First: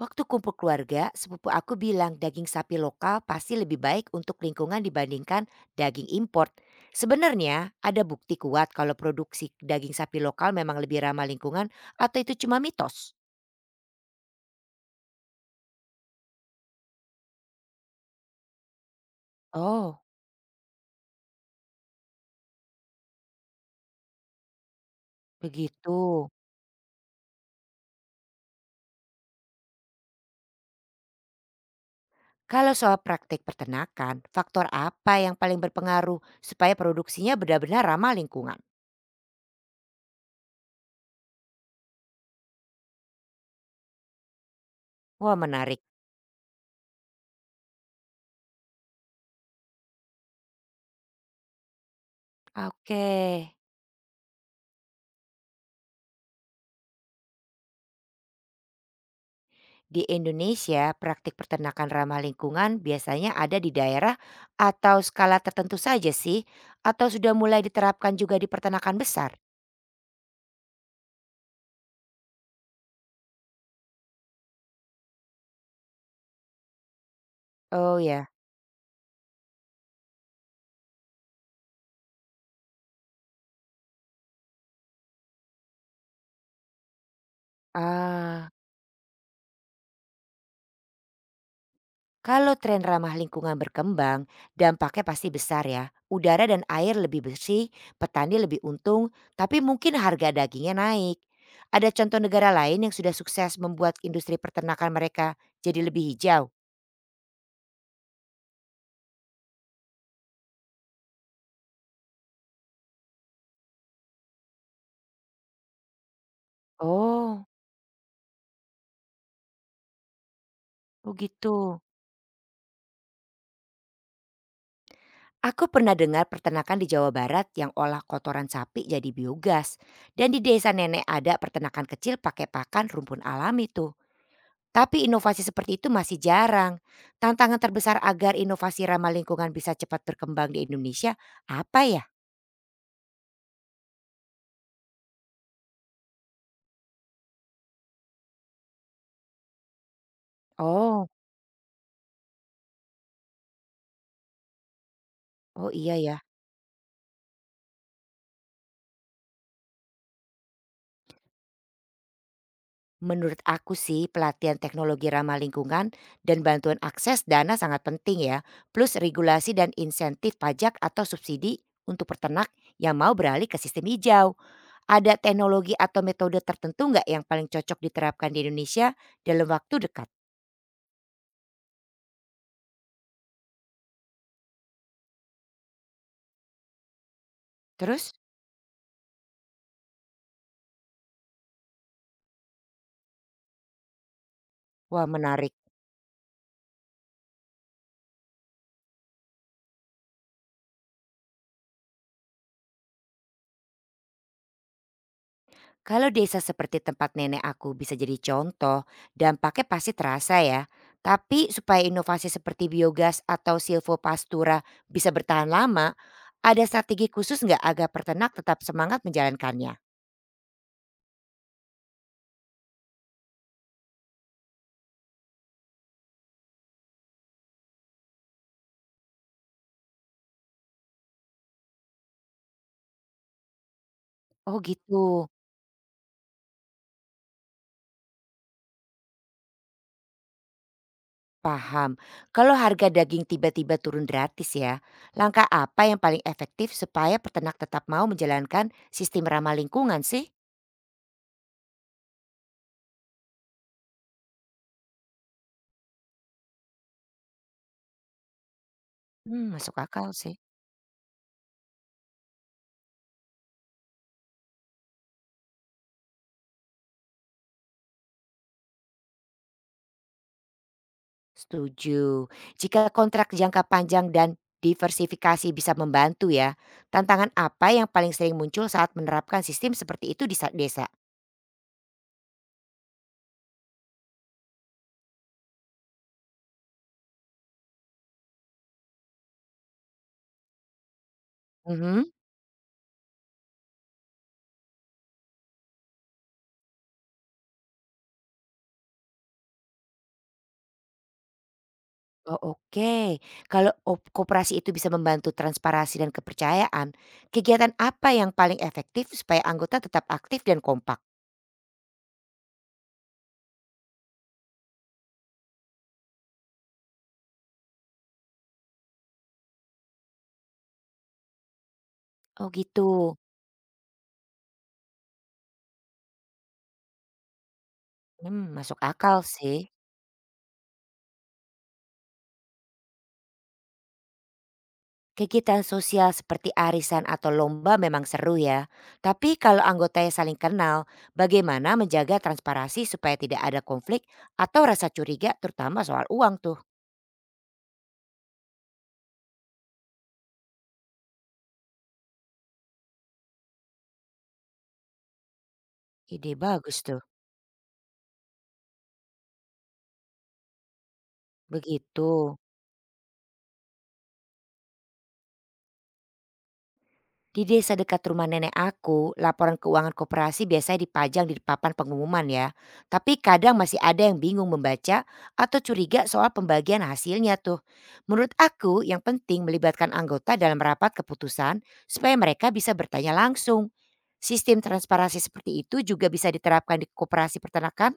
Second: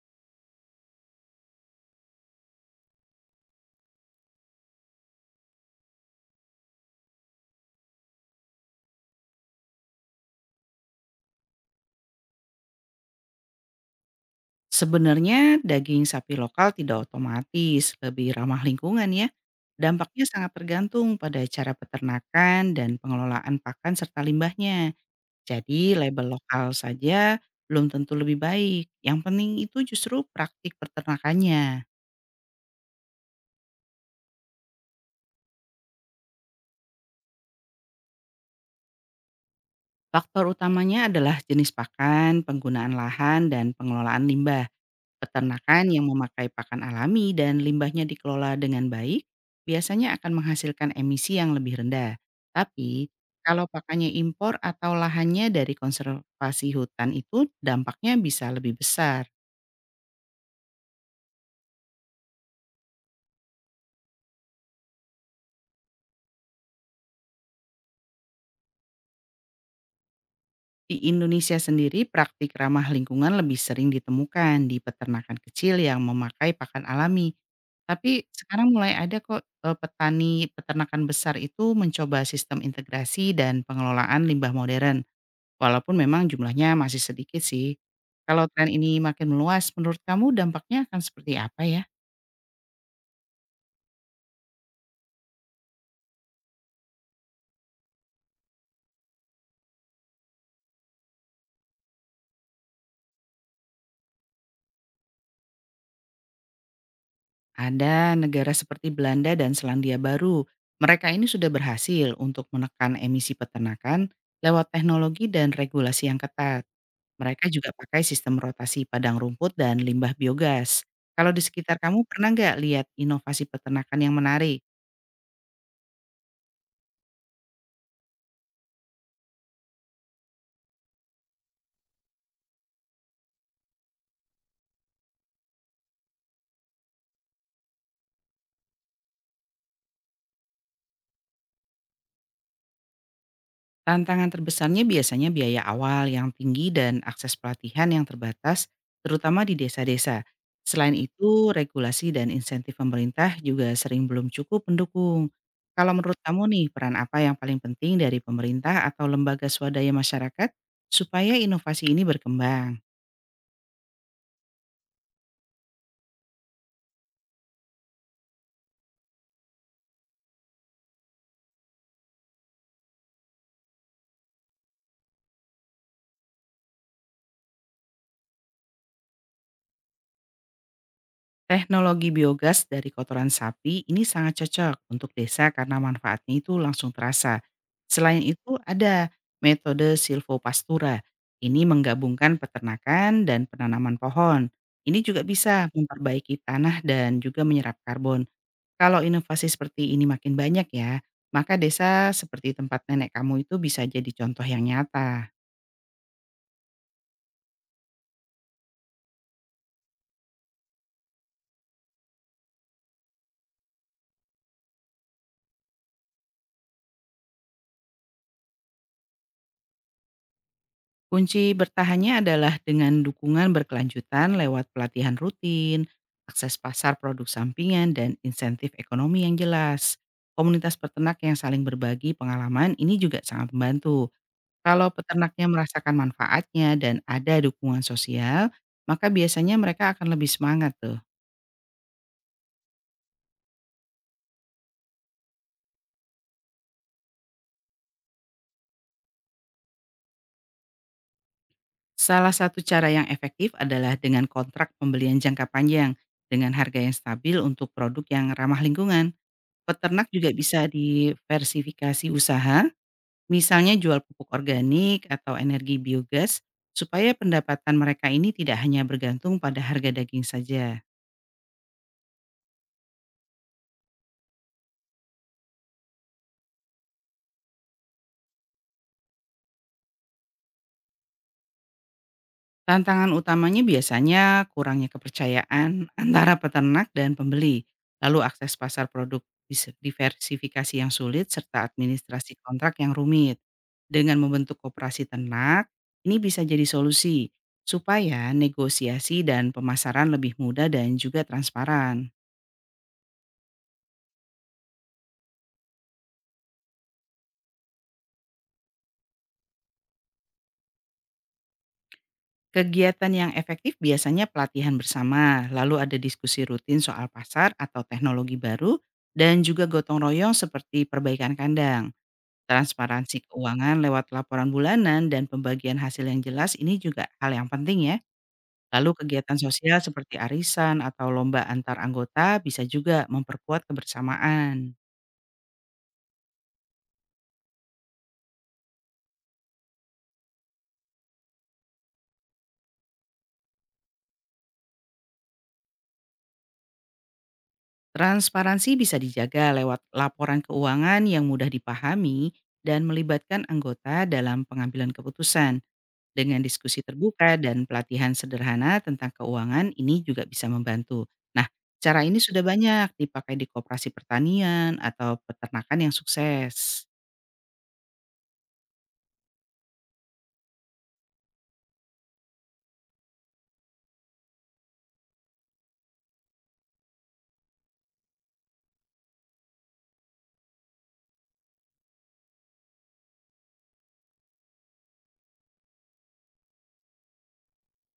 Waktu kumpul keluarga, sepupu aku bilang daging sapi lokal pasti lebih baik untuk lingkungan dibandingkan daging import. Sebenarnya ada bukti kuat kalau produksi daging sapi lokal memang lebih ramah lingkungan atau itu cuma mitos? Sebenarnya daging sapi lokal tidak otomatis lebih ramah lingkungan ya. Oh, Dampaknya sangat tergantung pada cara peternakan dan pengelolaan pakan serta limbahnya. begitu. Jadi label lokal saja belum tentu lebih baik. Yang penting itu justru praktik peternakannya. Kalau soal praktik peternakan, faktor apa yang paling berpengaruh supaya produksinya benar-benar ramah lingkungan? Faktor utamanya adalah jenis pakan, penggunaan lahan, dan pengelolaan limbah. Wah menarik. Peternakan yang memakai pakan alami dan limbahnya dikelola dengan baik biasanya akan menghasilkan emisi yang lebih rendah. Oke. Tapi, kalau pakannya impor atau lahannya dari konservasi hutan, itu dampaknya bisa lebih besar. Di Indonesia, praktik peternakan ramah lingkungan biasanya ada di daerah atau skala tertentu saja sih, atau sudah mulai diterapkan juga di peternakan besar? Di Indonesia sendiri, praktik ramah lingkungan lebih sering ditemukan di peternakan kecil yang memakai pakan alami. Oh Tapi ya, sekarang mulai ada kok, petani peternakan besar itu mencoba sistem integrasi dan pengelolaan limbah modern. Walaupun memang jumlahnya masih sedikit sih. Kalau ah, tren ini makin meluas, menurut kamu dampaknya akan seperti apa ya? kalau tren ramah lingkungan berkembang, dampaknya pasti besar ya. Udara dan air lebih bersih, petani lebih untung, tapi mungkin harga dagingnya naik. Ada contoh negara lain yang sudah sukses membuat industri peternakan mereka jadi lebih hijau? Ada negara seperti Belanda dan Selandia Baru. Mereka ini sudah berhasil untuk menekan emisi peternakan lewat teknologi dan regulasi yang ketat. Oh, Mereka juga pakai sistem rotasi padang rumput dan limbah biogas. Kalau di begitu. sekitar kamu, pernah nggak lihat inovasi peternakan yang menarik? Aku pernah dengar peternakan di Jawa Barat yang olah kotoran sapi jadi biogas. Dan di desa nenek ada peternakan kecil pakai pakan rumpun alami tuh. Tapi inovasi seperti itu masih jarang. Tantangan terbesar agar inovasi ramah lingkungan bisa cepat berkembang di Indonesia apa ya? Tantangan terbesarnya biasanya biaya awal yang tinggi dan akses pelatihan yang terbatas, terutama di desa-desa. Selain Oh, itu, regulasi dan insentif pemerintah juga sering belum cukup mendukung. oh iya Kalau menurut ya. kamu nih, peran apa yang paling penting dari pemerintah atau lembaga swadaya masyarakat supaya inovasi ini berkembang? Menurut aku sih pelatihan teknologi ramah lingkungan dan bantuan akses dana sangat penting ya. Plus regulasi dan insentif pajak atau subsidi untuk peternak yang mau beralih ke sistem hijau. Ada teknologi atau metode tertentu nggak yang paling cocok diterapkan di Indonesia dalam waktu dekat? Teknologi biogas dari kotoran sapi ini sangat cocok untuk desa karena manfaatnya itu langsung terasa. Terus, Selain itu, ada metode silvopastura. Ini menggabungkan peternakan dan penanaman pohon. Ini wah juga menarik. bisa memperbaiki tanah dan juga menyerap karbon. Kalau inovasi seperti ini makin banyak ya, maka desa seperti tempat nenek kamu itu bisa jadi contoh yang nyata. Kalau desa seperti tempat nenek aku bisa jadi contoh, dampaknya pasti terasa ya. Tapi supaya inovasi seperti biogas atau silvopastura bisa bertahan lama, ada strategi khusus nggak agar peternak tetap semangat menjalankannya? Kunci bertahannya adalah dengan dukungan berkelanjutan lewat pelatihan rutin, akses pasar produk sampingan, dan insentif ekonomi yang jelas. Komunitas peternak yang saling berbagi pengalaman ini juga sangat membantu. Oh Kalau gitu, peternaknya merasakan manfaatnya dan ada dukungan sosial, maka biasanya mereka akan lebih semangat tuh. paham. Kalau harga daging tiba-tiba turun gratis ya, langkah apa yang paling efektif supaya peternak tetap mau menjalankan sistem ramah lingkungan sih? Salah satu cara yang efektif adalah dengan kontrak pembelian jangka panjang dengan harga yang stabil untuk produk yang ramah lingkungan. Hmm, masuk Peternak akal juga sih. bisa diversifikasi usaha, misalnya jual pupuk organik atau energi biogas, supaya pendapatan mereka ini tidak hanya bergantung pada harga daging saja. Setuju. Jika kontrak jangka panjang dan diversifikasi bisa membantu ya, tantangan apa yang paling sering muncul saat menerapkan sistem seperti itu di desa? Tantangan utamanya biasanya kurangnya kepercayaan antara peternak dan pembeli, lalu akses pasar produk diversifikasi yang sulit, serta Mhm. administrasi kontrak yang rumit. Dengan membentuk koperasi ternak, ini bisa jadi solusi supaya negosiasi dan pemasaran lebih mudah dan juga transparan. Oh, oke, kalau koperasi itu bisa membantu transparansi dan kepercayaan, kegiatan apa yang paling efektif supaya anggota tetap aktif dan kompak? Kegiatan yang efektif biasanya pelatihan bersama, lalu ada diskusi rutin soal pasar atau teknologi baru, dan juga gotong royong seperti perbaikan kandang. Oh gitu, Transparansi keuangan lewat laporan bulanan dan pembagian hasil yang jelas ini juga hal yang penting ya. hmm, masuk Lalu akal kegiatan sih. sosial seperti arisan atau lomba antar anggota bisa juga memperkuat kebersamaan. Kegiatan sosial seperti arisan atau lomba memang seru ya. Tapi kalau anggotanya saling kenal, bagaimana menjaga transparansi supaya tidak ada konflik atau rasa curiga terutama soal uang tuh? Transparansi bisa dijaga lewat laporan keuangan yang mudah dipahami dan melibatkan anggota dalam pengambilan keputusan. Ide Dengan bagus diskusi tuh. terbuka dan pelatihan sederhana tentang keuangan, ini juga bisa membantu. Nah, Begitu. cara ini sudah banyak dipakai di koperasi pertanian atau peternakan yang sukses. Di desa dekat rumah nenek aku, laporan keuangan koperasi biasanya dipajang di papan pengumuman ya. Tapi kadang masih ada yang bingung membaca atau curiga soal pembagian hasilnya tuh. Menurut aku yang penting melibatkan anggota dalam rapat keputusan supaya mereka bisa bertanya langsung. Sistem transparansi seperti itu juga bisa diterapkan di koperasi peternakan?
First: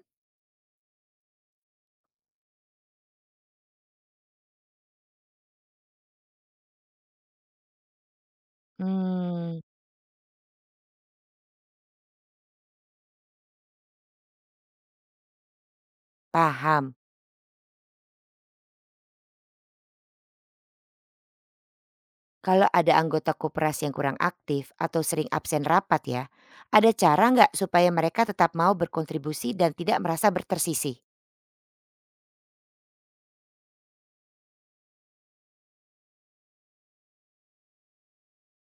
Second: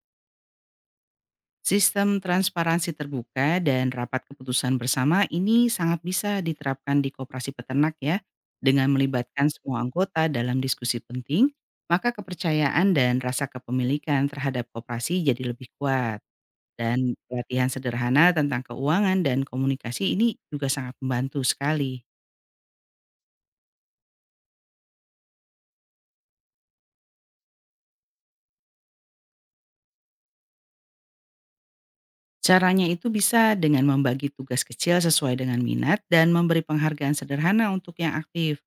Sistem transparansi terbuka dan rapat keputusan bersama ini sangat bisa diterapkan di koperasi peternak ya. Dengan melibatkan Hmm, semua anggota dalam diskusi penting, maka kepercayaan dan rasa kepemilikan terhadap koperasi jadi lebih kuat. paham. Dan pelatihan sederhana tentang keuangan dan komunikasi ini juga sangat membantu sekali. Kalau ada anggota koperasi yang kurang aktif atau sering absen rapat ya, ada cara nggak supaya mereka tetap mau berkontribusi dan tidak merasa bertersisih? Caranya itu bisa dengan membagi tugas kecil sesuai dengan minat dan memberi penghargaan sederhana untuk yang aktif.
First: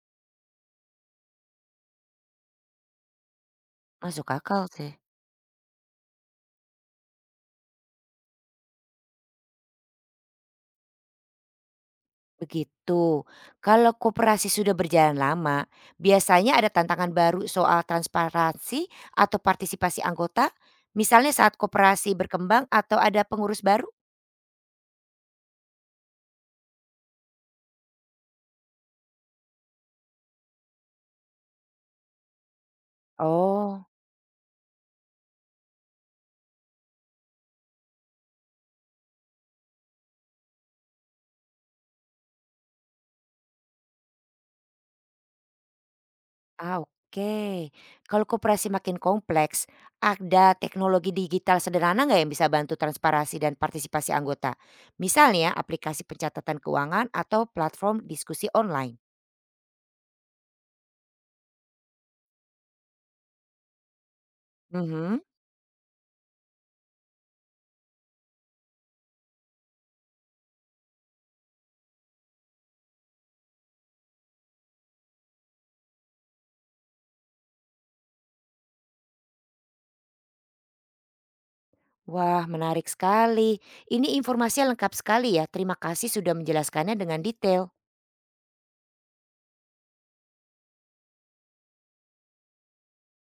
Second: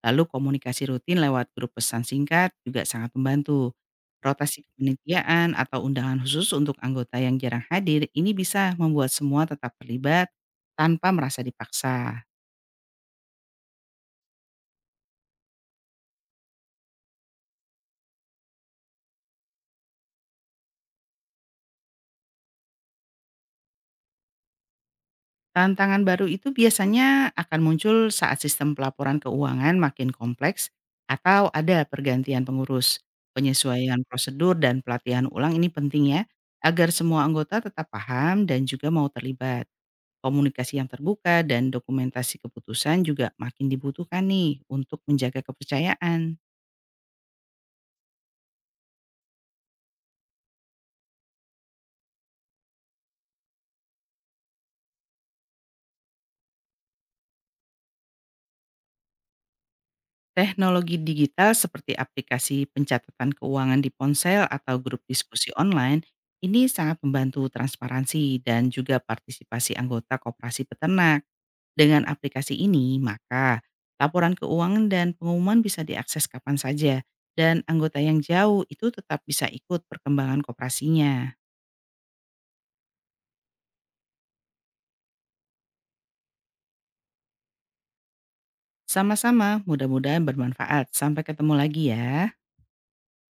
Lalu komunikasi rutin lewat grup pesan singkat juga sangat membantu. Masuk akal Rotasi sih. kepanitiaan atau undangan khusus untuk anggota yang jarang hadir ini bisa membuat semua tetap terlibat tanpa merasa dipaksa. Begitu. Kalau koperasi sudah berjalan lama, biasanya ada tantangan baru soal transparansi atau partisipasi anggota, misalnya saat koperasi berkembang atau ada pengurus baru? Tantangan baru itu biasanya akan muncul saat sistem pelaporan keuangan makin kompleks atau ada pergantian pengurus. Oh, Penyesuaian prosedur dan pelatihan ulang ini penting ya, agar semua anggota tetap paham dan juga mau terlibat. Komunikasi yang terbuka dan dokumentasi keputusan juga makin dibutuhkan nih untuk menjaga kepercayaan. ah, oke. Kalau koperasi makin kompleks, ada teknologi digital sederhana nggak yang bisa bantu transparansi dan partisipasi anggota? Misalnya aplikasi pencatatan keuangan atau platform diskusi online. Teknologi digital seperti aplikasi pencatatan keuangan di ponsel atau grup Mhm. diskusi online ini sangat membantu transparansi dan juga partisipasi anggota koperasi peternak. Dengan aplikasi ini, maka laporan keuangan dan pengumuman bisa diakses kapan saja, dan anggota yang jauh itu tetap bisa ikut perkembangan koperasinya. Wah, menarik sekali. Ini informasinya lengkap sekali ya. Terima kasih sudah menjelaskannya dengan detail. Sama-sama, mudah-mudahan bermanfaat. Sampai ketemu lagi ya.